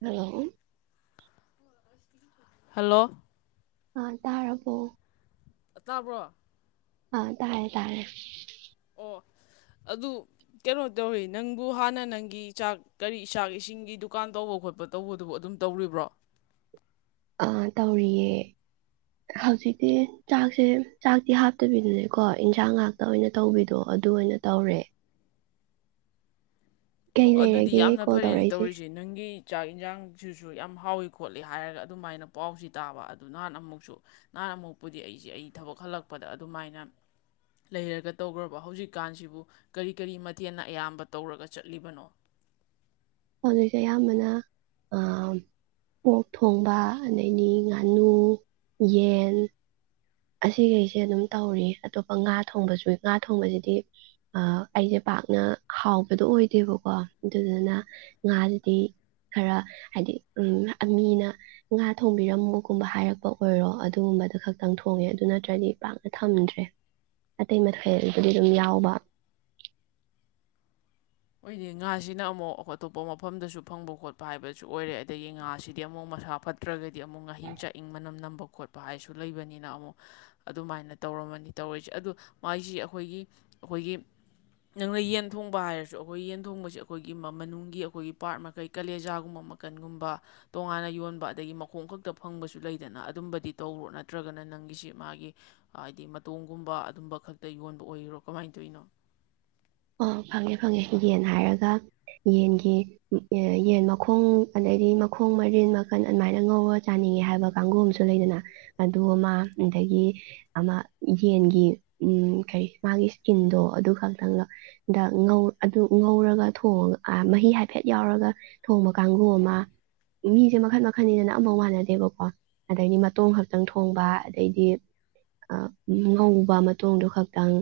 hello hello ꯑ ꯇꯔꯥꯔꯕꯣ ꯇꯥꯕ꯭ꯔꯣ ꯑꯥ ꯇꯥꯔꯦ ꯇꯥꯔꯦ ꯑꯣ ꯑꯗꯨ ꯀꯩꯅꯣ ꯇꯧꯋꯤ ꯅꯪꯕꯨ ꯍꯥꯟꯅ ꯅꯪꯒꯤ ꯆꯥꯛ ꯀꯔꯤ ꯆꯥꯛ ꯏꯁꯤꯡꯒꯤ ꯗꯨꯀꯥꯟ ꯇꯧꯕ ꯈꯣꯠꯄ ꯇꯧꯕꯗꯨꯕꯨ ꯑꯗꯨꯝ ꯇꯧꯔꯤꯕ꯭ꯔꯣ ꯑꯥ ꯇꯧꯔꯤꯌꯦ ꯍꯧꯖꯤꯛꯇꯤ ꯆꯥꯛꯁꯦ ꯆꯥꯛꯇꯤ ꯍꯥꯞꯇꯕꯤꯗꯨꯅꯦꯀꯣ ꯏꯟꯁꯥꯡ ꯉꯥꯛꯇ ꯑꯣꯏꯅ ꯇꯧꯕꯤꯗꯣ ꯑꯗꯨ ꯑꯣꯏꯅ ꯇꯧꯔꯦ ꯑꯣ ꯀꯩ ꯑꯗꯨꯗꯤ ꯂꯩꯔꯒꯦ ꯌꯥꯝꯅ ꯀꯣꯜ ꯐꯔꯦꯅꯦ ꯇꯧꯔꯛꯏꯁꯦ ꯇꯧꯔꯤꯁꯦ ꯅꯪꯒꯤ ꯆꯥꯛ ꯌꯦꯟꯁꯥꯡꯁꯤꯁꯨ ꯌꯥꯝ ꯍꯥꯎꯏ ꯈꯣꯠꯂꯤ ꯍꯥꯏꯔꯒ ꯑꯗꯨꯃꯥꯏꯅ ꯄꯥꯎꯁꯤ ꯇꯥꯕ ꯑꯗꯨ ꯅꯍꯥꯟ ꯑꯃꯨꯛꯁꯨ ꯅꯍꯥꯟ ꯑꯃꯨꯛꯄꯨꯗꯤ ꯑꯩꯁꯦ ꯑꯩ ꯊꯕꯛ ꯍꯜꯂꯛꯄꯗ ꯑꯗꯨꯃꯥꯏꯅ ꯂꯩꯔꯒ ꯇꯧꯈ꯭ꯔꯕ ꯍꯧꯖꯤꯛꯀꯥꯟꯁꯤꯕꯨ ꯀꯔꯤ ꯀꯔꯤ ꯃꯊꯦꯜꯅ ꯑꯌꯥꯝꯕ ꯇꯧꯔꯒ ꯆꯠꯂꯤꯕꯅꯣ ꯑꯗꯨꯗꯒꯤ ꯑꯌꯥꯝꯕꯅ ꯑꯣꯣꯛ ꯊꯣꯡꯕ ꯑꯗꯩꯗꯤ ꯉꯥꯅꯨ ꯌꯦꯟ ꯑꯁꯤꯈꯩꯁꯦ ꯑꯗꯨꯝ ꯇꯧꯔꯤ ꯑꯇꯣꯞꯄ ꯉꯥ ꯊꯣꯡꯕꯁꯨꯏ ꯉꯥ ꯊꯣꯡꯕꯁꯤꯗꯤ ꯑꯩꯁꯦ ꯄꯥꯛꯅ ꯍꯥꯎꯕꯗꯣ ꯑꯣꯏꯗꯦꯕꯀꯣ ꯑꯗꯨꯗꯨꯅ ꯉꯥꯁꯤꯗꯤ ꯈꯔ ꯍꯥꯏꯗꯤ ꯃꯤꯅ ꯉꯥ ꯊꯣꯡꯕꯤꯔꯝꯕꯒꯨꯝꯕ ꯍꯥꯏꯔꯛꯄ ꯑꯣꯏꯔꯣ ꯑꯗꯨꯒꯨꯝꯕꯗꯨ ꯈꯛꯇꯪ ꯊꯣꯡ ꯍꯣꯡꯉꯦ ꯑꯗꯨ ꯅꯠꯇ꯭ꯔꯗꯤ ꯄꯥꯛꯅ ꯊꯝꯗ꯭ꯔꯦ ꯑꯇꯩ ꯃꯊꯦꯜꯕꯨꯗꯤ ꯑꯗꯨꯝ ꯌꯥꯎꯕ ꯑꯣꯏꯗꯤ ꯉꯥꯁꯤꯅ ꯑꯃꯨꯛ ꯑꯇꯣꯞꯄ ꯃꯐꯝꯗꯁꯨ ꯐꯪꯕ ꯈꯣꯠꯄ ꯍꯥꯏꯕꯁꯨ ꯑꯣꯏꯔꯦ ꯑꯗꯒꯤ ꯉꯥꯁꯤꯗꯤ ꯑꯃꯨꯛ ꯃꯁꯥ ꯐꯠꯇ꯭ꯔꯒꯗꯤ ꯑꯃꯨꯛ ꯉꯥꯍꯤꯡ ꯆꯥꯛꯏꯪ ꯃꯅꯝ ꯅꯝꯕ ꯈꯣꯠꯄ ꯍꯥꯏꯁꯨ ꯂꯩꯕꯅꯤꯅ ꯑꯃꯨꯛ ꯑꯗꯨꯃꯥꯏꯅ ꯇꯧꯔꯝꯃꯅꯤ ꯇꯧꯔꯤꯁꯦ ꯑꯗꯨꯗꯣ ꯃꯥꯏꯁꯤ ꯑꯩꯈꯣꯏꯒꯤ ꯑꯩꯈꯣꯏꯒꯤ ꯅꯪꯅ ꯌꯦꯟ ꯊꯣꯡꯕ ꯍꯥꯏꯔꯁꯨ ꯑꯩꯈꯣꯏ ꯌꯦꯟ ꯊꯣꯡꯕꯁꯦ ꯑꯩꯈꯣꯏꯒꯤ ꯃꯅꯨꯡꯒꯤ ꯑꯩꯈꯣꯏꯒꯤ ꯄꯥꯔꯠ ꯃꯈꯩ ꯀꯂꯦꯖꯥꯒꯨꯝꯕ ꯃꯈꯟꯒꯨꯝꯕ ꯇꯣꯉꯥꯟꯅ ꯌꯣꯟꯕ ꯑꯗꯒꯤ ꯃꯈꯣꯡ ꯈꯛꯇ ꯐꯪꯕꯁꯨ ꯂꯩꯗꯅ ꯑꯗꯨꯝꯕꯗꯤ ꯇꯧꯔꯣ ꯅꯠꯇ꯭ꯔꯒꯅ ꯅꯪꯒꯤꯁꯤ ꯃꯥꯒꯤ ꯍꯥꯏꯗꯤ ꯃꯇꯣꯡꯒꯨꯝꯕ ꯑꯗꯨꯝꯕ ꯈꯛꯇ ꯌꯣꯟꯕ ꯑꯣꯏꯔꯣ ꯀꯃꯥꯏꯅ ꯇꯧꯔꯤꯅꯣ ꯑꯣ ꯐꯪꯉꯦ ꯐꯪꯉꯦ ꯌꯦꯟ ꯍꯥꯏꯔꯒ ꯌꯦꯟꯒꯤ ꯌꯦꯟ ꯃꯈꯣꯡ ꯑꯗꯩꯗꯤ ꯃꯈꯣꯡ ꯃꯔꯤꯟ ꯃꯈꯟ ꯑꯗꯨꯃꯥꯏꯅ ꯉꯧꯔ ꯆꯥꯅꯤꯡꯉꯦ ꯍꯥꯏꯕ ꯀꯥꯡꯕꯨ ꯑꯃꯁꯨ ꯂꯩꯗꯅ ꯑꯗꯨ ꯑꯃ ꯑꯗꯒꯤ ꯑꯃ ꯌꯦꯟꯒꯤ ꯎ ꯀꯩ ꯃꯥꯒꯤ ꯏꯁꯀꯤꯟꯗꯣ ꯑꯗꯨ ꯈꯛꯇꯪꯒ ꯗꯧ ꯑꯗꯨ ꯉꯧꯔꯒ ꯊꯣꯡꯉꯒ ꯃꯍꯤ ꯍꯥꯏꯐꯦꯠ ꯌꯥꯎꯔꯒ ꯊꯣꯡꯕ ꯀꯥꯡꯕꯨꯨ ꯑꯃ ꯃꯤꯁꯦ ꯃꯈꯟ ꯃꯈꯟꯅꯤꯗꯅ ꯑꯝꯐꯧ ꯃꯥꯟꯅꯗꯦꯕꯀꯣ ꯑꯗꯩꯗꯤ ꯃꯇꯣꯡ ꯈꯛꯇꯪ ꯊꯣꯡꯕ ꯑꯗꯩꯗꯤ ꯉꯧꯕ ꯃꯇꯣꯡꯗꯨ ꯈꯛꯇꯪ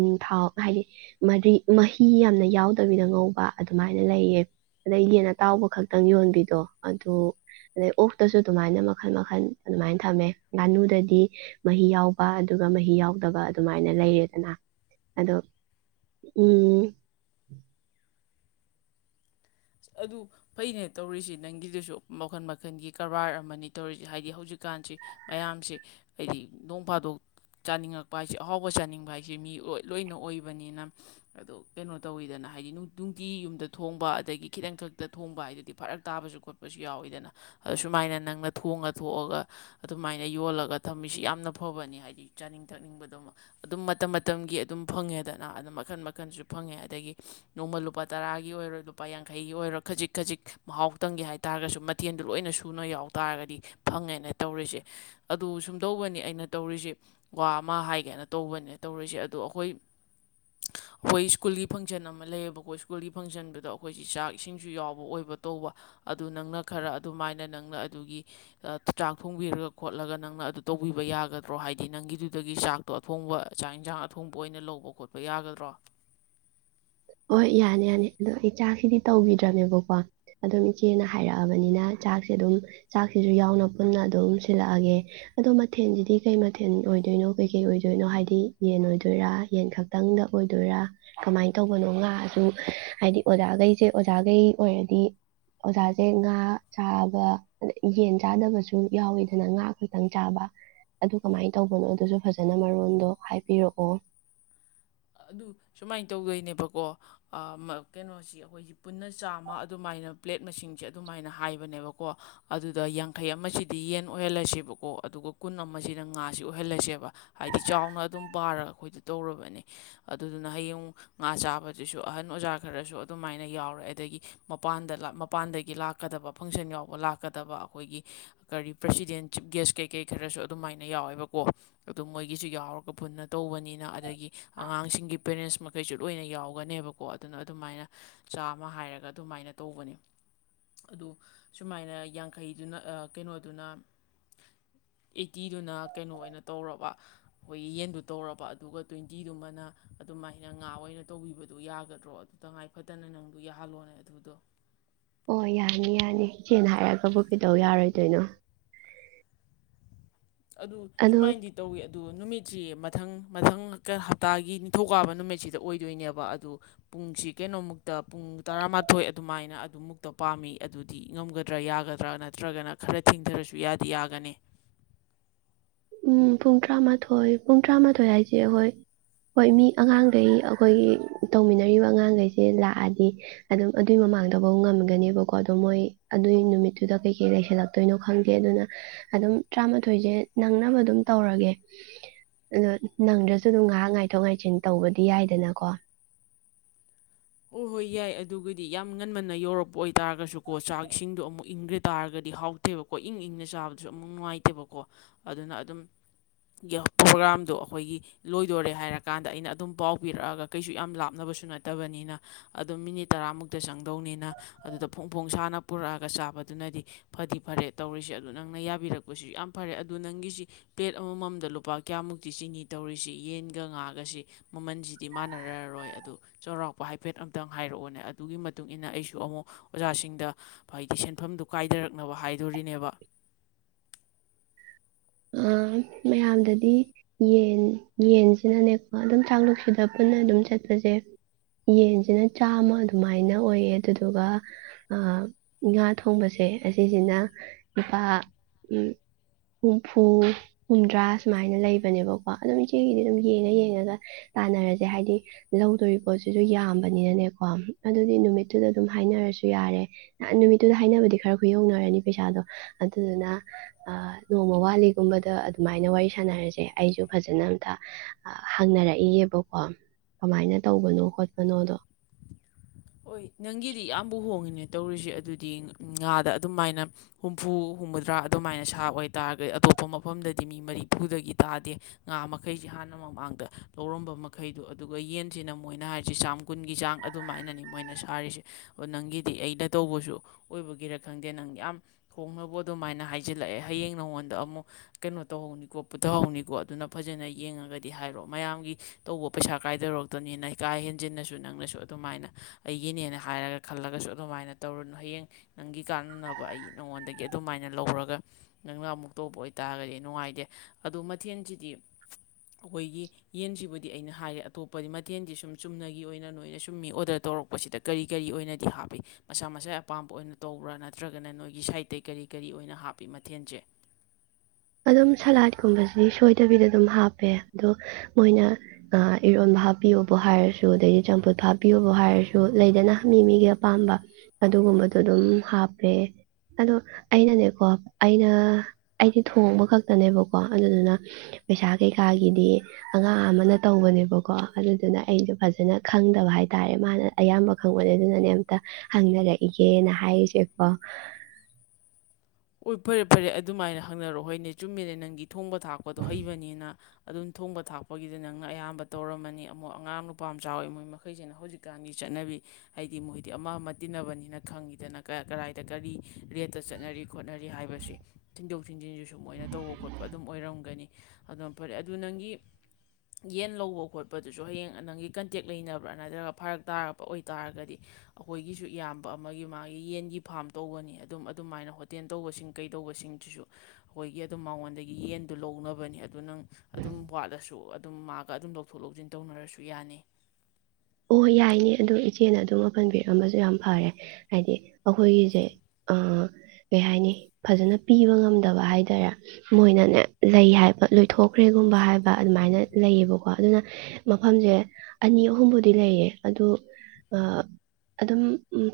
ꯎ ꯊꯥꯎ ꯍꯥꯏꯗꯤ ꯃꯔꯤ ꯃꯍꯤ ꯌꯥꯝꯅ ꯌꯥꯎꯗꯕꯤꯗ ꯉꯧꯕ ꯑꯗꯨꯃꯥꯏꯅ ꯂꯩꯌꯦ ꯑꯗꯩ ꯌꯦꯟꯟꯅ ꯑꯇꯥꯎꯕ ꯈꯛꯇꯪ ꯌꯣꯟꯕꯤꯗꯣ ꯑꯗꯨ ꯑꯗꯩ ꯑꯣꯛꯇꯁꯨ ꯑꯗꯨꯃꯥꯏꯅ ꯃꯈꯜ ꯃꯈꯜ ꯑꯗꯨꯃꯥꯏꯅ ꯊꯝꯃꯦ ꯉꯥꯅꯨꯗꯗꯤ ꯃꯍꯤ ꯌꯥꯎꯕ ꯑꯗꯨꯒ ꯃꯍꯤ ꯌꯥꯎꯗꯕ ꯑꯗꯨꯃꯥꯏꯅ ꯂꯩꯔꯦꯗꯅ ꯑꯗꯣ ꯎꯝ ꯁ ꯑꯗꯨ ꯐꯩꯅꯦ ꯇꯧꯔꯤꯁꯤ ꯅꯪꯒꯤꯗꯨꯁꯨ ꯃꯈꯜ ꯃꯈꯜꯒꯤ ꯀꯔꯕꯥꯔ ꯑꯃꯅꯤ ꯇꯧꯔꯤꯁꯤ ꯍꯥꯏꯗꯤ ꯍꯧꯖꯤꯛꯀꯥꯟꯁꯤ ꯃꯌꯥꯝꯁꯦ ꯍꯥꯏꯗꯤ ꯅꯣꯡ ꯐꯥꯗꯣꯛ ꯆꯥꯅꯤꯡꯉꯛꯄ ꯍꯥꯏꯁꯦ ꯑꯍꯥꯎꯕ ꯆꯥꯅꯤꯡꯕ ꯍꯥꯏꯁꯦ ꯃꯤ ꯂꯣꯏ ꯂꯣꯏꯅ ꯑꯣꯏꯕꯅꯤꯅ ꯑꯗꯣ ꯀꯩꯅꯣ ꯇꯧꯋꯤꯗꯅ ꯍꯥꯏꯗꯤ ꯅꯨꯡꯇꯤ ꯌꯨꯝꯗ ꯊꯣꯡꯕ ꯑꯗꯒꯤ ꯈꯤꯇꯪꯈꯛꯇ ꯊꯣꯡꯕ ꯍꯥꯏꯗꯨꯗꯤ ꯐꯔꯛ ꯇꯥꯕꯁꯨ ꯈꯣꯠꯄꯁꯨ ꯌꯥꯎꯋꯤꯗꯅ ꯑꯗꯣ ꯁꯨꯃꯥꯏꯅ ꯅꯪꯅ ꯊꯣꯡꯉ ꯊꯣꯛꯑꯒ ꯑꯗꯨꯃꯥꯏꯅ ꯌꯣꯜꯂꯒ ꯊꯝꯃꯤꯁꯤ ꯌꯥꯝꯅ ꯐꯕꯅꯤ ꯍꯥꯏꯗꯤ ꯆꯥꯅꯤꯡ ꯊꯛꯅꯤꯡꯕꯗꯃ ꯑꯗꯨꯝ ꯃꯇꯝ ꯃꯇꯝꯒꯤ ꯑꯗꯨꯝ ꯐꯪꯉꯦꯗꯅ ꯑꯗꯨꯝ ꯃꯈꯟ ꯃꯈꯜꯁꯨ ꯐꯪꯉꯦ ꯑꯗꯒꯤ ꯅꯣꯡꯃ ꯂꯨꯄꯥ ꯇꯔꯥꯒꯤ ꯑꯣꯏꯔꯣ ꯂꯨꯄꯥ ꯌꯥꯩ ꯀꯩꯒꯤ ꯑꯣꯏꯔꯣ ꯈꯖꯤꯛ ꯈꯖꯤꯛ ꯃꯍꯥꯎ ꯇꯪꯒꯦ ꯍꯥꯏꯇꯥꯔꯒꯁꯨ ꯃꯊꯦꯜꯗꯣ ꯂꯣꯏꯅ ꯁꯨꯅ ꯌꯥꯎ ꯇꯥꯔꯒꯗꯤ ꯐꯪꯉꯦꯅ ꯇꯧꯔꯤꯁꯦ ꯑꯗꯨ ꯁꯨꯝ ꯇꯧꯕꯅꯤ ꯑꯩꯅ ꯇꯧꯔꯤꯁꯦ ꯋꯥ ꯑꯃ ꯍꯥꯏꯒꯦꯅ ꯇꯧꯕꯅꯦ ꯇꯧꯔꯤꯁꯦ ꯑꯗꯣ ꯑꯩꯈꯣꯏ ꯑꯩꯈꯣꯏ ꯁ꯭ꯀꯨꯜꯒꯤ ꯐꯪꯁꯟ ꯑꯃ ꯂꯩꯌꯦꯕꯀꯣ ꯁ꯭ꯀꯨꯜꯒꯤ ꯐꯪꯁꯟꯗꯨꯗ ꯑꯩ ꯑꯩꯈꯣꯏꯁꯤ ꯆꯥꯛ ꯏꯁꯤꯡꯁꯨ ꯌꯥꯎꯕ ꯑꯣꯏꯕ ꯇꯧꯕ ꯑꯗꯨ ꯅꯪꯅ ꯈꯔ ꯑꯗꯨꯃꯥꯏꯅ ꯅꯪꯅ ꯑꯗꯨꯒꯤ ꯆꯥꯛ ꯊꯣꯡꯕꯤꯔꯒ ꯈꯣꯠꯂꯒ ꯅꯪꯅ ꯑꯗꯨ ꯇꯧꯕꯤꯕ ꯌꯥꯒꯗ꯭ꯔꯣ ꯍꯥꯏꯗꯤ ꯅꯪꯒꯤꯗꯨꯗꯒꯤ ꯆꯥꯛꯇꯣ ꯑꯊꯣꯡꯕ ꯆꯥꯛ ꯏꯟꯁꯥꯡ ꯑꯊꯣꯡꯕ ꯑꯣꯏꯅ ꯂꯧꯕ ꯈꯣꯠꯄ ꯌꯥꯒꯗ꯭ꯔꯣ ꯍꯣꯏ ꯌꯥꯅꯤ ꯌꯥꯅꯤ ꯑꯗꯣ ꯑꯩ ꯆꯥꯛꯁꯤꯗꯤ ꯇꯧꯕꯈꯤꯗ꯭ꯔꯕꯅꯦꯕꯀꯣ ꯑꯗꯨꯝ ꯏꯆꯦꯅ ꯍꯥꯏꯔꯛꯑꯕꯅꯤꯅ ꯆꯥꯛꯁꯦ ꯑꯗꯨꯝ ꯆꯥꯛꯁꯤꯁꯨ ꯌꯥꯎꯅ ꯄꯨꯟꯅ ꯑꯗꯨꯝ ꯁꯤꯜꯂꯛꯑꯒꯦ ꯑꯗꯣ ꯃꯊꯦꯜꯁꯤꯗꯤ ꯀꯩ ꯃꯊꯦꯜ ꯑꯣꯏꯗꯣꯏꯅꯣ ꯀꯩꯀꯩ ꯑꯣꯏꯗꯣꯏꯅꯣ ꯍꯥꯏꯗꯤ ꯌꯦꯟ ꯑꯣꯏꯗꯣꯏꯔꯥ ꯌꯦꯟ ꯈꯛꯇꯪꯗ ꯑꯣꯏꯗꯣꯏꯔꯥ ꯀꯃꯥꯏꯅ ꯇꯧꯕꯅꯣ ꯉꯥꯁꯨ ꯍꯥꯏꯗꯤ ꯑꯣꯖꯥꯈꯩꯁꯦ ꯑꯣꯖꯥꯈꯩ ꯑꯣꯏꯔꯗꯤ ꯑꯣꯖꯥꯁꯦ ꯉꯥ ꯆꯥꯕ ꯌꯦꯟ ꯆꯥꯗꯕꯁꯨ ꯌꯥꯎꯋꯤꯗꯅ ꯉꯥ ꯈꯛꯇꯪ ꯆꯥꯕ ꯑꯗꯨ ꯀꯃꯥꯏꯅ ꯇꯧꯕꯅꯣ ꯑꯗꯨꯁꯨ ꯐꯖꯅ ꯃꯔꯣꯟꯗꯣ ꯍꯥꯏꯕꯤꯔꯛꯑꯣ ꯑꯗꯨ ꯁꯨꯃꯥꯏꯅ ꯇꯧꯗꯣꯏꯅꯦꯕꯀꯣ ꯀꯩꯅꯣꯁꯤ ꯑꯩꯈꯣꯏꯁꯤ ꯄꯨꯟꯅ ꯆꯥꯝꯃ ꯑꯗꯨꯃꯥꯏꯅ ꯄ꯭ꯂꯦꯠ ꯃꯁꯤꯡꯁ ꯑꯗꯨꯃꯥꯏꯅ ꯍꯥꯏꯕꯅꯦꯕꯀꯣ ꯑꯗꯨꯗ ꯌꯥꯡꯈꯩ ꯑꯃꯁꯤꯗꯤ ꯌꯦꯟ ꯑꯣꯏꯍꯜꯂꯁꯦꯕꯀꯣ ꯑꯗꯨꯒ ꯀꯨꯟ ꯑꯃꯁꯤꯗ ꯉꯥꯥꯁ ꯑꯣꯏꯍꯜꯂꯁꯦꯕ ꯍꯥꯏꯗꯤ ꯆꯥꯎꯅ ꯑꯗꯨꯝ ꯄꯥꯔꯒ ꯑꯩꯈꯣꯏꯗ ꯇꯧꯨꯔꯕꯅꯦ ꯑꯗꯨꯗꯨꯅ ꯍꯌꯦꯡ ꯉꯥ ꯆꯥꯕꯗꯨꯁꯨ ꯑꯍꯟ ꯑꯣꯖꯥ ꯈꯔꯁꯨ ꯑꯗꯨꯃꯥꯏꯅ ꯌꯥꯎꯔꯦ ꯑꯗꯒꯤ ꯃꯄꯥꯟꯗ ꯃꯄꯥꯟꯗꯒꯤ ꯂꯥꯛꯀꯗꯕ ꯐꯪꯁꯟ ꯌꯥꯎꯕ ꯂꯥꯛꯀꯗꯕ ꯑꯩꯈꯣꯏꯒꯤ ꯀꯔꯤ ꯄ꯭ꯔꯁꯤꯗꯦꯟꯁꯤꯞ ꯒꯦꯁ ꯀꯩꯀꯩ ꯈꯔꯁꯨ ꯑꯗꯨꯃꯥꯏꯅ ꯌꯥꯎꯋꯦꯕꯀꯣ ꯑꯗꯨ ꯃꯣꯏꯒꯤꯁꯨ ꯌꯥꯎꯔꯒ ꯄꯨꯟꯅ ꯇꯧꯕꯅꯤꯅ ꯑꯗꯒꯤ ꯑꯉꯥꯡꯁꯤꯡꯒꯤ ꯄꯦꯔꯦꯟꯁ ꯃꯈꯩꯁꯨ ꯂꯣꯏꯅ ꯌꯥꯎꯒꯅꯦꯕꯀꯣ ꯑꯗꯨꯅ ꯑꯗꯨꯃꯥꯏꯅ ꯆꯥꯃ ꯍꯥꯏꯔꯒ ꯑꯗꯨꯃꯥꯏꯅ ꯇꯧꯧꯕꯅꯤ ꯑꯗꯨ ꯁꯨꯃꯥꯏꯅ ꯌꯥꯡꯈꯩꯗꯨꯅ ꯀꯩꯅꯣꯗꯨꯅ ꯑꯩꯠꯇꯤꯗꯨꯅ ꯀꯩꯅꯣ ꯑꯣꯏꯅ ꯇꯧꯔꯕ ꯑꯩꯈꯣꯏꯒꯤ ꯌꯦꯟꯗꯨ ꯇꯧꯔꯕ ꯑꯗꯨꯒ ꯇ꯭ꯋꯦꯟꯇꯤꯗꯨꯃꯅ ꯑꯗꯨꯃꯥꯏꯅ ꯉꯥ ꯑꯣꯏꯅ ꯇꯧꯕꯤꯕꯗꯣ ꯌꯥꯒꯗ꯭ꯔꯣ ꯑꯗꯨ ꯇꯉꯥꯏꯐꯗꯅ ꯅꯪꯗ ꯌꯥꯍꯜꯂꯣꯅꯦ ꯑꯗꯨꯗꯣ ꯑꯣ ꯌꯥꯅꯤ ꯌꯥꯅꯤ ꯁꯦꯅ ꯍꯥꯏꯔꯒꯕꯨ ꯀꯩꯗꯧ ꯌꯥꯔꯣꯏꯗꯣꯏꯅꯣ ꯑꯗꯨ ꯑꯗꯣ ꯁꯨꯃꯥꯏꯅꯗꯤ ꯇꯧꯏꯤ ꯑꯗꯨ ꯅꯨꯃꯤꯠꯁꯤ ꯃꯊꯪ ꯃꯊꯪ ꯍꯞꯇꯥꯒꯤ ꯅꯤꯡꯊꯧꯀꯥꯕ ꯅꯨꯃꯤꯠꯁꯤꯗ ꯑꯣꯏꯗꯣꯏꯅꯦꯕ ꯑꯗꯨ ꯄꯨꯡꯁꯤ ꯀꯩꯅꯣꯃꯨꯛꯇ ꯄꯨꯡ ꯇꯔꯥꯃꯥꯊꯣꯏ ꯑꯗꯨꯃꯥꯏꯅ ꯑꯗꯨ ꯃꯨꯛꯇ ꯄꯥꯝꯃꯤ ꯑꯗꯨꯗꯤ ꯉꯝꯒꯗ꯭ꯔꯥ ꯌꯥꯒꯗ꯭ꯔꯥ ꯅꯠꯇ꯭ꯔꯒꯅ ꯈꯔ ꯊꯤꯡꯊꯔꯁꯨ ꯌꯥꯗꯤ ꯌꯥꯒꯅꯤ ꯎꯝ ꯄꯨꯡ ꯇꯔꯥꯃꯥꯊꯣꯏ ꯄꯨꯡ ꯇꯔꯥꯃꯥꯊꯣꯏ ꯍꯥꯏꯁꯦ ꯍꯣꯏ ꯍꯣꯏ ꯃꯤ ꯑꯉꯥꯡꯈꯩ ꯑꯩꯈꯣꯏꯒꯤ ꯇꯧꯃꯤꯟꯅꯔꯤꯕ ꯑꯉꯥꯡꯈꯩꯁꯦ ꯂꯥꯛꯑꯗꯤ ꯑꯗꯨꯝ ꯑꯗꯨꯏ ꯃꯃꯥꯡꯗꯐꯥꯎ ꯉꯝꯒꯅꯦꯕꯀꯣ ꯑꯗꯣ ꯃꯣꯏ ꯑꯗꯨꯏ ꯅꯨꯃꯤꯠꯇꯨꯗ ꯀꯩꯀꯩ ꯂꯩꯁꯜꯂꯛꯇꯣꯏꯅꯣ ꯈꯪꯗꯦ ꯑꯗꯨꯅ ꯑꯗꯨꯝ ꯇꯔꯥꯃꯥꯊꯣꯏꯁꯦ ꯅꯪꯅ ꯆꯅꯕ ꯑꯗꯨꯝ ꯇꯧꯔꯒꯦ ꯑꯗꯣ ꯅꯪꯗ꯭ꯔꯁꯨ ꯑꯗꯨꯝ ꯉꯥꯏꯍꯥꯛ ꯉꯥꯏꯊꯣꯛ ꯉꯥꯏꯁꯤꯟ ꯇꯧꯕꯗꯤ ꯌꯥꯏꯗꯅꯀꯣ ꯑꯣ ꯍꯣꯏ ꯌꯥꯏ ꯑꯗꯨꯒꯗꯤ ꯌꯥꯝ ꯉꯟꯃꯟꯅ ꯌꯧꯔꯛꯄ ꯑꯣꯏꯇꯥꯥꯔꯒꯁꯨꯀꯣ ꯆꯥꯛ ꯏꯁꯤꯡꯗꯣ ꯑꯃꯨꯛ ꯏꯪꯈ꯭ꯔꯦ ꯇꯥꯔꯒꯗꯤ ꯍꯥꯎꯇꯦꯕꯀꯣ ꯏꯪ ꯏꯪꯅ ꯆꯥꯕꯗꯁꯨ ꯑꯃꯨꯛ ꯅꯨꯡꯉꯥꯏꯇꯦꯕꯀꯣ ꯑꯗꯨꯅ ꯑꯗꯨꯝ ꯄ꯭ꯔꯣꯒ꯭ꯔꯥꯝꯗꯣ ꯑꯩꯈꯣꯏꯒꯤ ꯂꯣꯏꯗꯣꯔꯦ ꯍꯥꯏꯔꯀꯥꯟꯗ ꯑꯩꯅ ꯑꯗꯨꯝ ꯄꯥꯎ ꯄꯤꯔꯛꯑꯒ ꯀꯩꯁꯨ ꯌꯥꯝ ꯂꯥꯞꯅꯕꯁꯨ ꯅꯠꯇꯕꯅꯤꯅ ꯑꯗꯨꯝ ꯃꯤꯅꯤꯠ ꯇꯔꯥꯃꯨꯛꯇ ꯆꯪꯗꯧꯅꯤꯅ ꯑꯗꯨꯗ ꯐꯣꯡ ꯐꯣꯡ ꯁꯥꯅ ꯄꯨꯔꯛꯑꯒ ꯆꯥꯕꯗꯨꯅꯗꯤ ꯐꯗꯤ ꯐꯔꯦ ꯇꯧꯔꯤꯁꯤ ꯑꯗꯨ ꯅꯪꯅ ꯌꯥꯕꯤꯔꯛꯄꯁꯨ ꯌꯥꯝ ꯐꯔꯦ ꯑꯗꯨ ꯅꯪꯒꯤꯁꯤ ꯄ꯭ꯂꯦꯠ ꯑꯃꯃꯝꯗ ꯂꯨꯄꯥ ꯀꯌꯥꯃꯨꯛꯇꯤ ꯆꯤꯅꯤ ꯇꯧꯔꯤꯁꯤ ꯌꯦꯟꯒ ꯉꯥꯒꯁꯤ ꯃꯃꯜꯁꯤꯗꯤ ꯃꯥꯟꯅꯔꯔꯣꯏ ꯑꯗꯨ ꯆꯥꯎꯔꯥꯛꯄ ꯍꯥꯏꯕ ꯍꯥꯏꯐꯦꯠ ꯑꯝꯇꯪ ꯍꯥꯏꯔꯛꯑꯣꯅꯦ ꯑꯗꯨꯒꯤ ꯃꯇꯨꯡ ꯃꯇꯨꯡꯏꯟꯅ ꯑꯩꯁꯨ ꯑꯃꯨꯛ ꯑꯣꯖꯥꯁꯤꯡꯗ ꯍꯥꯏꯗꯤ ꯁꯦꯟꯐꯝꯗꯨ ꯀꯥꯏꯊꯔꯛꯅꯕ ꯍꯥꯏꯗꯣꯔꯤꯅꯦꯕ ꯃꯌꯥꯝꯗꯗꯤ ꯌꯦꯟ ꯌꯦꯟꯁꯤꯅꯅꯦꯀꯣ ꯑꯗꯨꯝ ꯆꯥꯛꯁꯤꯗ ꯄꯨꯟꯅ ꯑꯗꯨꯝ ꯆꯠꯄꯁꯦ ꯌꯦꯟꯁꯤꯅ ꯆꯥꯝꯃ ꯑꯗꯨꯃꯥꯏꯅ ꯑꯣꯏꯌꯦ ꯑꯗꯨꯗꯨꯒ ꯉꯥ ꯊꯣꯡꯕꯁꯦ ꯑꯁꯤꯁꯤꯅ ꯏꯄꯥ ꯍꯨꯝꯐꯨ ꯍꯨꯝꯗ꯭ꯔꯥ ꯁꯨꯃꯥꯏꯅ ꯂꯩꯕꯅꯦꯕꯀꯣ ꯑꯗꯨꯝ ꯏꯆꯦꯒꯤꯗꯤ ꯑꯗꯨꯝ ꯌꯦꯡꯉ ꯌꯦꯡꯉꯒ ꯇꯥꯟꯅꯔꯁꯦ ꯍꯥꯏꯗꯤ ꯂꯧꯗꯣꯔꯤ ꯄꯣꯠꯁꯤꯁꯨ ꯌꯥꯝꯕꯅꯤꯅꯅꯦꯀꯣ ꯑꯗꯨꯗꯤ ꯅꯨꯃꯤꯠꯇꯨꯗ ꯑꯗꯨꯝ ꯍꯥꯏꯅꯔꯁꯨ ꯌꯥꯔꯦ ꯅꯨꯃꯤꯠꯇꯨꯗ ꯍꯥꯏꯅꯕꯗꯤ ꯈꯔ ꯈꯨꯌꯧꯅꯔꯅꯤ ꯄꯩꯁꯥꯗꯣ ꯑꯗꯨꯗꯨꯅ ꯅꯣꯡꯃ ꯋꯥꯠꯂꯤꯒꯨꯝꯕꯗ ꯑꯗꯨꯃꯥꯏꯅ ꯋꯥꯔꯤ ꯁꯥꯟꯅꯔꯁꯦ ꯑꯩꯁꯨ ꯐꯖꯅ ꯑꯝꯇ ꯍꯪꯅꯔꯛꯏꯌꯦꯕꯀꯣ ꯀꯃꯥꯏꯅ ꯇꯧꯕꯅꯣ ꯈꯣꯠꯄꯅꯣꯗꯣ ꯍꯣꯏ ꯅꯪꯒꯤꯗꯤ ꯌꯥꯝꯕꯨ ꯍꯣꯡꯉꯤꯅꯦ ꯇꯧꯔꯤꯁꯦ ꯑꯗꯨꯗꯤ ꯉꯥꯗ ꯑꯗꯨꯃꯥꯏꯅ ꯍꯨꯝꯐꯨ ꯍꯨꯝꯐꯨꯇꯔꯥ ꯑꯗꯨꯃꯥꯏꯅ ꯁꯥꯕ ꯑꯣꯏꯇꯥꯥꯔꯒꯗꯤ ꯑꯇꯣꯞꯄ ꯃꯐꯝꯗꯗꯤ ꯃꯤ ꯃꯔꯤꯐꯨꯗꯒꯤ ꯇꯥꯗꯦ ꯉꯥ ꯃꯈꯩꯁꯤ ꯍꯥꯟꯅ ꯃꯃꯥꯡꯗ ꯂꯧꯔꯝꯕ ꯃꯈꯩꯗꯣ ꯑꯗꯨꯒ ꯌꯦꯟꯁꯤꯅ ꯃꯣꯏꯅ ꯍꯥꯏꯔꯤꯁꯤ ꯆꯥꯝ ꯀꯨꯟꯒꯤ ꯆꯥꯡ ꯑꯗꯨꯃꯥꯏꯅꯅꯤ ꯃꯣꯏꯅ ꯁꯥꯔꯤꯁꯦ ꯑ ꯅꯪꯒꯤꯗꯤ ꯑꯩꯅ ꯇꯧꯕꯁꯨ ꯑꯣꯏꯕꯒꯤꯔ ꯈꯪꯗꯦ ꯅꯪ ꯌꯥꯝ ꯍꯣꯡꯅꯕꯕꯨ ꯑꯗꯨꯃꯥꯏꯅ ꯍꯥꯏꯖꯤꯜꯂꯛꯑꯦ ꯍꯌꯦꯡ ꯅꯉꯣꯟꯗ ꯑꯃꯨꯛ ꯀꯩꯅꯣ ꯇꯧꯍꯧꯅꯤꯀꯣ ꯄꯨꯊꯍꯧꯅꯤꯀꯣ ꯑꯗꯨꯅ ꯐꯖꯅ ꯌꯦꯡꯉꯒꯗꯤ ꯍꯥꯏꯔꯛꯑꯣ ꯃꯌꯥꯝꯒꯤ ꯇꯧꯕ ꯄꯩꯁꯥ ꯀꯥꯏꯗꯔꯛꯇꯅꯤꯅ ꯀꯥ ꯍꯦꯟꯖꯤꯟꯅꯁꯨ ꯅꯪꯅꯁꯨ ꯑꯗꯨꯃꯥꯏꯅ ꯑꯩꯒꯤꯅꯦꯅ ꯍꯥꯏꯔꯒ ꯈꯜꯂꯒꯁꯨ ꯑꯗꯨꯃꯥꯏꯅ ꯇꯧꯔꯅꯨ ꯍꯌꯦꯡ ꯅꯪꯒꯤ ꯀꯥꯟꯅꯅꯕ ꯑꯩ ꯅꯉꯣꯟꯗꯒꯤ ꯑꯗꯨꯃꯥꯏꯅ ꯂꯧꯔꯒ ꯅꯪꯅ ꯑꯃꯨꯛ ꯇꯧꯕ ꯑꯣꯏꯇꯥꯔꯒꯗꯤ ꯅꯨꯡꯉꯥꯏꯇꯦ ꯑꯗꯨꯗ ꯃꯊꯦꯜꯁꯤꯗꯤ ꯑꯩꯈꯣꯏꯒꯤ ꯌꯦꯟꯁꯤꯕꯨꯗꯤ ꯑꯩꯅ ꯍꯥꯏꯔ ꯑꯇꯣꯞꯄꯗꯤ ꯃꯊꯦꯜꯗꯤ ꯁꯨꯝ ꯆꯨꯝꯅꯒꯤ ꯑꯣꯏꯅ ꯅꯣꯏꯅ ꯁꯨꯝ ꯃꯤ ꯑꯣꯗꯔ ꯇꯧꯔꯛꯄ ꯄꯁꯤꯗ ꯀꯔꯤ ꯀꯔꯤ ꯑꯣꯏꯅꯗꯤ ꯍꯥꯞꯄꯤ ꯃꯁꯥ ꯃꯁꯥꯒꯤ ꯑꯄꯥꯝꯕ ꯑꯣꯏꯅ ꯇꯧꯕ꯭ꯔꯥ ꯅꯠꯇ꯭ꯔꯒꯅ ꯅꯣꯏꯒꯤ ꯁꯥꯏꯠꯇꯇꯩꯒꯤ ꯀꯔꯤ ꯀꯔꯤ ꯑꯣꯏꯅ ꯍꯥꯞꯄꯤ ꯃꯊꯦꯜꯁꯦ ꯑꯗꯨꯝ ꯁꯂꯥꯠꯀꯨꯝꯕꯁꯤꯗꯤ ꯁꯣꯏꯗꯕꯤꯗ ꯑꯗꯨꯝ ꯍꯥꯞꯄꯦ ꯑꯗꯣ ꯃꯣꯏꯅ ꯏꯔꯣꯟꯕ ꯍꯥꯞꯄꯤꯌꯣꯕꯨ ꯍꯥꯏꯔꯁꯨ ꯑꯗꯩꯗꯤ ꯆꯝꯐꯨꯠ ꯍꯥꯞꯄꯤꯌꯣꯕꯨ ꯍꯥꯏꯔꯁꯨ ꯂꯩꯗꯅ ꯃꯤ ꯃꯤꯒꯤ ꯑꯄꯥꯝꯕ ꯑꯗꯨꯒꯨꯝꯕꯗꯣ ꯑꯗꯨꯝ ꯍꯥꯞꯄꯦ ꯑꯗꯣ ꯑꯩꯅꯅꯦꯀꯣ ꯑꯩꯅꯗꯤ ꯊꯣꯡꯕ ꯈꯛꯇꯅꯦꯕꯀꯣ ꯑꯗꯨꯗꯨꯅ ꯄꯩꯁꯥ ꯀꯩꯀꯥꯒꯤꯗꯤ ꯑꯉꯥꯡ ꯑꯃꯅ ꯇꯧꯕꯅꯦꯕꯀꯣ ꯑꯗꯨꯗꯨꯅ ꯑꯩꯁꯨ ꯐꯖꯅ ꯈꯪꯗꯕ ꯍꯥꯏ ꯇꯥꯔꯦ ꯃꯥꯅ ꯑꯌꯥꯝꯕ ꯈꯪꯕꯅꯦ ꯑꯗꯨꯅꯅꯦ ꯑꯝꯇ ꯍꯪꯅꯔꯛꯏꯒꯦꯅ ꯍꯥꯏꯔꯤꯁꯦꯀꯣ ꯑꯣ ꯐꯔꯦ ꯐꯔꯦ ꯑꯗꯨꯃꯥꯏꯅ ꯍꯪꯅꯔꯛꯑꯣ ꯍꯣꯏꯅꯦ ꯆꯨꯝꯃꯤꯅꯦ ꯅꯪꯒꯤ ꯊꯣꯡꯕ ꯊꯥꯛꯄꯗꯣ ꯍꯩꯕꯅꯤꯅ ꯑꯗꯨꯝ ꯊꯣꯡꯕ ꯊꯥꯛꯄꯒꯤꯗ ꯅꯪꯅ ꯑꯌꯥꯝꯕ ꯇꯧꯔꯝꯃꯅꯤ ꯑꯃꯨꯛ ꯑꯉꯥꯡ ꯅꯨꯄꯥ ꯑꯃ ꯆꯥꯎꯋꯤ ꯃꯣꯏ ꯃꯈꯩꯁꯤꯅ ꯍꯧꯖꯤꯛꯀꯥꯟꯒꯤ ꯆꯠꯅꯕꯤ ꯍꯥꯏꯗꯤ ꯃꯣꯏꯗꯤ ꯑꯃ ꯑꯃ ꯇꯤꯟꯅꯕꯅꯤꯅ ꯈꯪꯉꯤꯗꯅ ꯀꯗꯥꯏꯗ ꯀꯔꯤ ꯔꯦꯠꯇ ꯆꯠꯅꯔꯤ ꯈꯣꯠꯅꯔꯤ ꯍꯥꯏꯕꯁꯤ ꯊꯤꯟꯗꯣꯛ ꯊꯤꯟꯖꯤꯟꯁꯨꯁꯨ ꯃꯣꯏꯅ ꯇꯧꯕ ꯈꯣꯠꯄ ꯑꯗꯨꯝ ꯑꯣꯏꯔꯝꯒꯅꯤ ꯑꯗꯨꯅ ꯐꯔꯦ ꯑꯗꯨ ꯅꯪꯒꯤ ꯌꯦꯟ ꯂꯧꯕ ꯈꯣꯠꯄꯗꯨꯁꯨ ꯍꯌꯦꯡ ꯅꯪꯒꯤ ꯀꯟꯇꯦꯛ ꯂꯩꯅꯕ꯭ꯔꯥ ꯅꯠꯇ꯭ꯔꯒ ꯐꯔꯛ ꯇꯥꯔꯛꯄ ꯑꯣꯏꯇꯥꯥꯔꯒꯗꯤ ꯑꯩꯈꯣꯏꯒꯤꯁꯨ ꯏꯌꯥꯝꯕ ꯑꯃꯒꯤ ꯃꯥꯒꯤ ꯌꯦꯟꯒꯤ ꯐꯥꯝ ꯇꯧꯕꯒꯅꯤ ꯑꯗꯨꯝ ꯑꯗꯨꯃꯥꯏꯅ ꯇꯦꯟ ꯇꯧꯕꯁꯤꯡ ꯀꯩ ꯇꯧꯕꯁꯤꯡꯗꯨꯁꯨ ꯑꯩꯈꯣꯏꯒꯤ ꯑꯗꯨꯝ ꯃꯉꯣꯟꯗꯒꯤ ꯌꯦꯟꯗꯨ ꯂꯧꯅꯕꯅꯦ ꯑꯗꯨ ꯅꯪ ꯑꯗꯨꯝ ꯋꯥꯠꯂꯁꯨ ꯑꯗꯨꯝ ꯃꯥꯒ ꯑꯗꯨꯝ ꯂꯧꯊꯣꯛ ꯂꯧꯁꯤꯟ ꯇꯧꯅꯔꯁꯨ ꯌꯥꯅꯤ ꯑꯣ ꯌꯥꯏꯅꯦ ꯑꯗꯨꯗꯣ ꯏꯆꯦꯅ ꯑꯗꯨꯝ ꯃꯄꯟ ꯄꯤꯔꯛꯑꯝꯕꯁꯨ ꯌꯥꯝ ꯐꯔꯦ ꯍꯥꯏꯗꯤ ꯑꯩꯈꯣꯏꯒꯤꯁꯦ ꯀꯩ ꯍꯥꯏꯅꯤ ꯐꯖꯅ ꯄꯤꯕ ꯉꯝꯗꯕ ꯍꯥꯏ ꯇꯔꯦ ꯃꯣꯏꯅꯅꯦ ꯂꯩ ꯍꯥꯏꯕ ꯂꯣꯏꯊꯣꯛꯈ꯭ꯔꯦꯒꯨꯝꯕ ꯍꯥꯏꯕ ꯑꯗꯨꯃꯥꯏꯅ ꯂꯩꯌꯦꯕꯀꯣ ꯑꯗꯨꯅ ꯃꯐꯝꯁꯦ ꯑꯅꯤ ꯑꯍꯨꯝꯕꯨ ꯗꯤ ꯂꯩꯌꯦꯦ ꯑꯗꯨ ꯑꯗꯨꯝ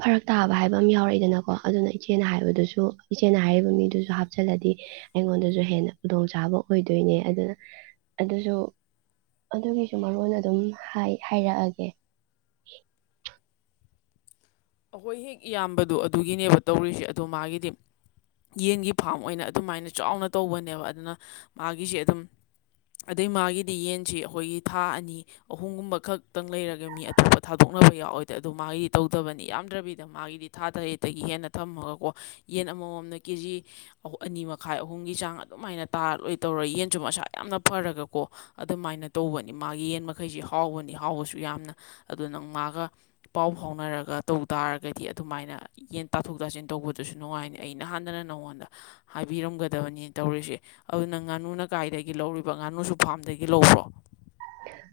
ꯐꯔꯛ ꯇꯥꯕ ꯍꯥꯏꯕ ꯑꯃ ꯌꯥꯎꯔꯛꯏꯗꯅꯀꯣ ꯑꯗꯨꯅ ꯏꯆꯦꯅ ꯍꯥꯏꯕꯗꯨꯁꯨ ꯏꯆꯦꯅ ꯍꯥꯏꯔꯤꯕ ꯃꯤꯗꯨꯁꯨ ꯍꯥꯞꯆꯤꯜꯂꯗꯤ ꯑꯩꯉꯣꯟꯗꯁꯨ ꯍꯦꯟꯅ ꯈꯨꯗꯣꯡꯆꯥꯥꯕ ꯑꯣꯏꯗꯣꯏꯅꯦ ꯑꯗꯨꯅ ꯑꯗꯨꯁꯨ ꯑꯗꯨꯒꯤꯁꯨ ꯃꯔꯣꯟ ꯑꯗꯨꯝ ꯍꯥꯏꯔꯛꯑꯒꯦ ꯑꯩꯈꯣꯏ ꯍꯦꯛ ꯏꯌꯥꯝꯕꯗꯣ ꯑꯗꯨꯒꯤꯅꯦꯕ ꯇꯧꯔꯤꯁꯦ ꯑꯗꯣ ꯃꯥꯒꯤꯗꯤ ꯌꯦꯟꯒꯤ ꯐꯥꯝ ꯑꯣꯏꯅ ꯑꯗꯨꯃꯥꯏꯅ ꯆꯥꯎꯅ ꯇꯧꯕꯅꯦꯕ ꯑꯗꯨꯅ ꯃꯥꯒꯤꯁꯤ ꯑꯗꯨꯝ ꯑꯗꯩ ꯃꯥꯒꯤꯗꯤ ꯌꯦꯟꯁꯤ ꯑꯩꯈꯣꯏꯒꯤ ꯊꯥ ꯑꯅꯤ ꯑꯍꯨꯝꯒꯨꯝꯕ ꯈꯛꯇꯪ ꯂꯩꯔꯒ ꯃꯤ ꯑꯇꯣꯞꯄ ꯊꯥꯗꯣꯛꯅꯕ ꯌꯥꯎꯑꯣꯣꯏꯗ ꯑꯗꯨ ꯃꯥꯒꯤꯗꯤ ꯇꯧꯗꯕꯅꯤ ꯌꯥꯝꯗ꯭ꯔꯕꯤꯗ ꯃꯥꯒꯤꯗꯤ ꯊꯥ ꯇꯔꯦꯠꯇꯒꯤ ꯍꯦꯟꯅ ꯊꯝꯃꯒꯀꯣ ꯌꯦꯟ ꯑꯃꯃꯝꯅ ꯀꯦꯖꯤ ꯑꯅꯤ ꯃꯈꯥꯏ ꯑꯍꯨꯝꯒꯤ ꯆꯥꯡ ꯑꯗꯨꯃꯥꯏꯅ ꯇꯥꯔ ꯂꯣꯏ ꯇꯧꯔ ꯌꯦꯟꯁꯨ ꯃꯁꯥ ꯌꯥꯝꯅ ꯐꯔꯒꯀꯣ ꯑꯗꯨꯃꯥꯏꯅ ꯇꯧꯕꯅꯤ ꯃꯥꯒꯤ ꯌꯦꯟ ꯃꯈꯩꯁꯤ ꯍꯥꯎꯕꯅꯤ ꯍꯥꯎꯕꯁꯨ ꯌꯥꯝꯅ ꯑꯗꯨ ꯅꯪ ꯃꯥꯒ ꯄꯥꯎ ꯐꯥꯎꯅꯔꯒ ꯇꯧ ꯇꯥꯔꯒꯗꯤ ꯑꯗꯨꯃꯥꯏꯅ ꯌꯦꯟ ꯇꯥꯊꯣꯛ ꯇꯥꯁꯤꯟ ꯇꯧꯕꯗꯨꯁꯨ ꯅꯨꯡꯉꯥꯏꯅꯤ ꯑꯩꯅꯍꯥꯟꯗꯅ ꯅꯉꯣꯟꯗ ꯍꯥꯏꯕꯤꯔꯝꯒꯗꯕꯅꯤꯅ ꯇꯧꯔꯤꯁꯦ ꯑꯗꯨꯅ ꯉꯥꯅꯨꯅ ꯀꯥꯏꯗꯒꯤ ꯂꯧꯔꯤꯕ ꯉꯥꯅꯨꯁꯨ ꯐꯥꯝꯗꯒꯤ ꯂꯧꯕ꯭ꯔꯣ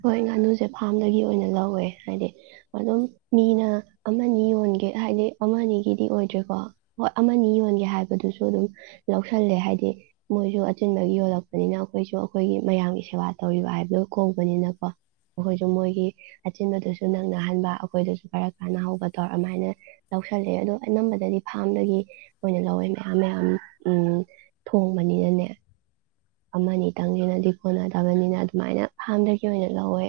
ꯍꯣꯏ ꯉꯥꯅꯨꯁꯦ ꯐꯥꯔꯝꯗꯒꯤ ꯑꯣꯏꯅ ꯂꯧꯋꯦ ꯍꯥꯏꯗꯤ ꯑꯗꯨꯝ ꯃꯤꯅ ꯑꯃꯅꯤ ꯌꯣꯟꯒꯦ ꯍꯥꯏꯗꯤ ꯑꯃ ꯑꯒꯤꯗꯤ ꯑꯣꯏꯗ꯭ꯔꯦꯀꯣ ꯍꯣꯏ ꯑꯃꯅꯤ ꯌꯣꯟꯒꯦ ꯍꯥꯏꯕꯗꯨꯁꯨ ꯑꯗꯨꯝ ꯂꯧꯁꯜꯂꯦ ꯍꯥꯏꯗꯤ ꯃꯣꯏꯁꯨ ꯑꯆꯤꯟꯕꯒꯤ ꯌꯣꯜꯂꯛꯄꯅꯤꯅ ꯑꯩꯈꯣꯏꯁꯨ ꯑꯩꯈꯣꯏꯒꯤ ꯃꯌꯥꯝꯒꯤ ꯁꯦꯕꯥ ꯇꯧꯔꯤꯕ ꯍꯥꯏꯕꯗꯨ ꯈꯣꯡ ꯅꯤꯅꯀꯣ ꯑꯩꯈꯣꯏꯁꯨ ꯃꯣꯏꯒꯤ ꯑꯆꯤꯟꯕꯗꯨꯁꯨ ꯅꯪꯅꯍꯟꯕ ꯑꯩꯈꯣꯏꯗꯁꯨ ꯈꯔ ꯀꯥꯟꯅꯍꯧꯕ ꯇꯧꯔ ꯑꯗꯨꯃꯥꯏꯅ ꯂꯧꯁꯜꯂꯛꯑꯦ ꯑꯗꯣ ꯑꯅꯝꯕꯗꯗꯤ ꯐꯥꯔꯝꯗꯒꯤ ꯃꯣꯏꯅ ꯂꯧꯋꯦ ꯃꯌꯥꯝ ꯃꯌꯥꯝ ꯎ ꯊꯣꯡꯕꯅꯤꯅꯅꯦ ꯑꯃꯅꯤꯇꯪꯅꯤꯅꯗꯤ ꯀꯣꯟꯅꯗꯕꯅꯤꯅ ꯑꯗꯨꯃꯥꯏꯅ ꯐꯍꯥꯝꯗꯒꯤ ꯑꯣꯏꯅ ꯂꯧꯋꯦ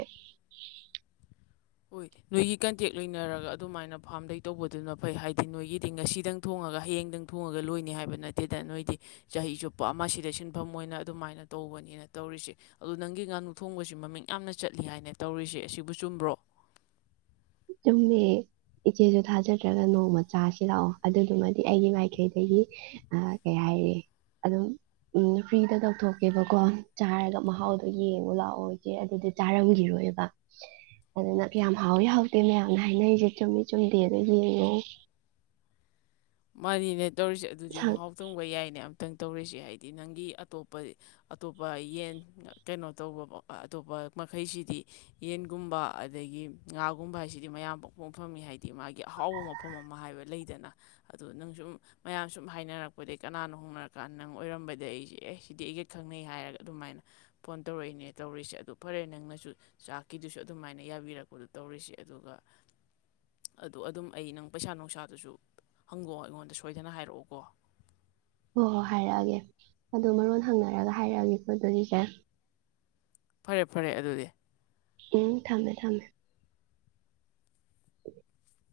ꯍꯣꯏ ꯅꯣꯏꯒꯤ ꯀꯟꯇꯦꯛ ꯂꯣꯏꯅꯔꯒ ꯑꯗꯨꯃꯥꯏꯅ ꯐꯥꯝꯗꯩ ꯇꯧꯕꯗꯨꯅ ꯐꯩ ꯍꯥꯏꯗꯤ ꯅꯣꯏꯒꯤꯗꯤ ꯉꯁꯤꯗꯪ ꯊꯣꯡꯉꯒ ꯍꯌꯦꯡꯗꯪ ꯊꯣꯡꯉꯒ ꯂꯣꯏꯅꯤ ꯍꯥꯏꯕ ꯅꯠꯇꯦꯗ ꯅꯣꯏꯗꯤ ꯆꯍꯤ ꯆꯨꯞꯄ ꯑꯃ ꯁꯤꯗ ꯁꯤꯟꯐꯝ ꯑꯣꯏꯅ ꯑꯗꯨꯃꯥꯏꯅ ꯇꯧꯕꯅꯤꯅ ꯇꯧꯔꯤꯁꯦ ꯑꯗ ꯅꯪꯒꯤ ꯉꯥꯅꯨ ꯊꯣꯡꯕꯁꯤ ꯃꯃꯤꯡ ꯌꯥꯝꯅ ꯆꯠꯂꯤ ꯍꯥꯏꯅ ꯇꯧꯔꯤꯁꯦ ꯑꯁꯤꯕꯨ ꯆꯨꯝꯕ꯭ꯔꯣ ꯆꯨꯝꯃꯦ ꯏꯆꯦꯁꯨ ꯊꯥꯖꯗ꯭ꯔꯒ ꯅꯣꯡꯃ ꯆꯥꯁꯤ ꯂꯥꯛꯑꯣ ꯑꯗꯨꯗꯨꯃꯗꯤ ꯑꯩꯒꯤ ꯃꯥꯏꯀꯩꯗꯒꯤ ꯀꯩ ꯍꯥꯏꯔꯦ ꯑꯗꯨꯝ ꯐ꯭ꯔꯤꯗ ꯇꯧꯊꯣꯛꯀꯦꯕꯀꯣ ꯆꯥꯔꯒ ꯃꯍꯥꯎꯗꯣ ꯌꯦꯡꯉꯣ ꯂꯥꯛꯑꯣ ꯏꯆꯦ ꯑꯗꯨꯗꯤ ꯆꯥꯔꯝꯈꯤꯔꯣꯏꯕ ꯑꯗꯨꯅ ꯀꯌꯥꯝ ꯍꯥꯎꯋꯤ ꯍ ꯃꯌꯥꯝꯅ ꯍꯥꯏꯅꯔꯤꯁꯦ ꯆꯨꯝꯃꯤ ꯆꯨꯝꯗꯦꯒ ꯌꯦꯡꯉꯣ ꯃꯔꯤ ꯇꯧꯔꯤꯁꯦ ꯑꯗꯨꯗꯤ ꯁꯪ ꯃꯍꯥꯎ ꯇꯣꯡꯕ ꯌꯥꯏꯅꯦ ꯑꯝꯇ ꯈꯤꯇꯪ ꯇꯧꯔꯤꯁꯦ ꯍꯥꯏꯗꯤ ꯅꯪꯒꯤ ꯑꯇꯣꯞꯄ ꯑꯇꯣꯞꯄ ꯌꯦꯟ ꯀꯩꯅꯣ ꯇꯧꯕ ꯑꯇꯣꯞꯄ ꯃꯈꯩꯁꯤꯗꯤ ꯌꯦꯟꯒꯨꯝꯕ ꯑꯗꯒꯤ ꯉꯥꯒꯨꯝꯕ ꯍꯥꯏꯁꯤꯗꯤ ꯃꯌꯥꯝ ꯄꯣꯛꯄ ꯃꯐꯝꯅꯤ ꯍꯥꯏꯗꯤ ꯃꯥꯒꯤ ꯑꯍꯥꯎꯕ ꯃꯐꯝ ꯑꯃ ꯍꯥꯏꯕ ꯂꯩꯗꯅ ꯑꯗꯨꯗꯣ ꯅꯪ ꯁꯨꯝ ꯃꯌꯥꯝ ꯁꯨꯝ ꯍꯥꯏꯅꯔꯛꯄꯗꯒꯤꯩ ꯀꯅꯥꯅꯣ ꯍꯣꯡꯅꯔꯀꯥꯟꯗ ꯅꯪ ꯑꯣꯏꯔꯝꯕꯗ ꯑꯩꯁꯦ ꯑꯦ ꯁꯤꯗꯤ ꯑꯩꯒ ꯈꯪꯅꯩ ꯍꯥꯏꯔꯒ ꯑꯗꯨꯃꯥꯏꯅ ꯐꯣꯟ ꯇꯧꯔꯛꯏꯅꯦ ꯇꯧꯔꯤꯁꯦ ꯑꯗꯨ ꯐꯔꯦ ꯅꯪꯅꯁꯨ ꯆꯥꯛꯀꯤꯗꯨꯁꯨ ꯑꯗꯨꯃꯥꯏꯅ ꯌꯥꯕꯤꯔꯛꯄꯗꯨꯣ ꯇꯧꯔꯤꯁꯦ ꯑꯗꯨꯒ ꯑꯗꯨ ꯑꯗꯨꯝ ꯑꯩ ꯅꯪ ꯄꯩꯁꯥ ꯅꯨꯡꯁꯥꯗꯨꯁꯨ ꯍꯪꯉꯣꯑꯣ ꯑꯩꯉꯣꯟꯗ ꯁꯣꯏꯗꯅ ꯍꯥꯏꯔꯛꯑꯣꯀꯣ ꯍꯣꯏ ꯍꯣꯏ ꯍꯥꯏꯔꯛꯑꯒꯦ ꯑꯣ ꯃꯔꯣꯟ ꯍꯪꯅꯔꯒ ꯍꯥꯏꯔꯛꯑꯒꯦꯀ ꯑꯗꯨꯒꯤ ꯈꯔ ꯐꯔꯦ ꯐꯔꯦ ꯑꯗꯨꯗꯤ ꯎꯝ ꯊꯝꯃꯦ ꯊꯝꯃꯦ [unintelligible]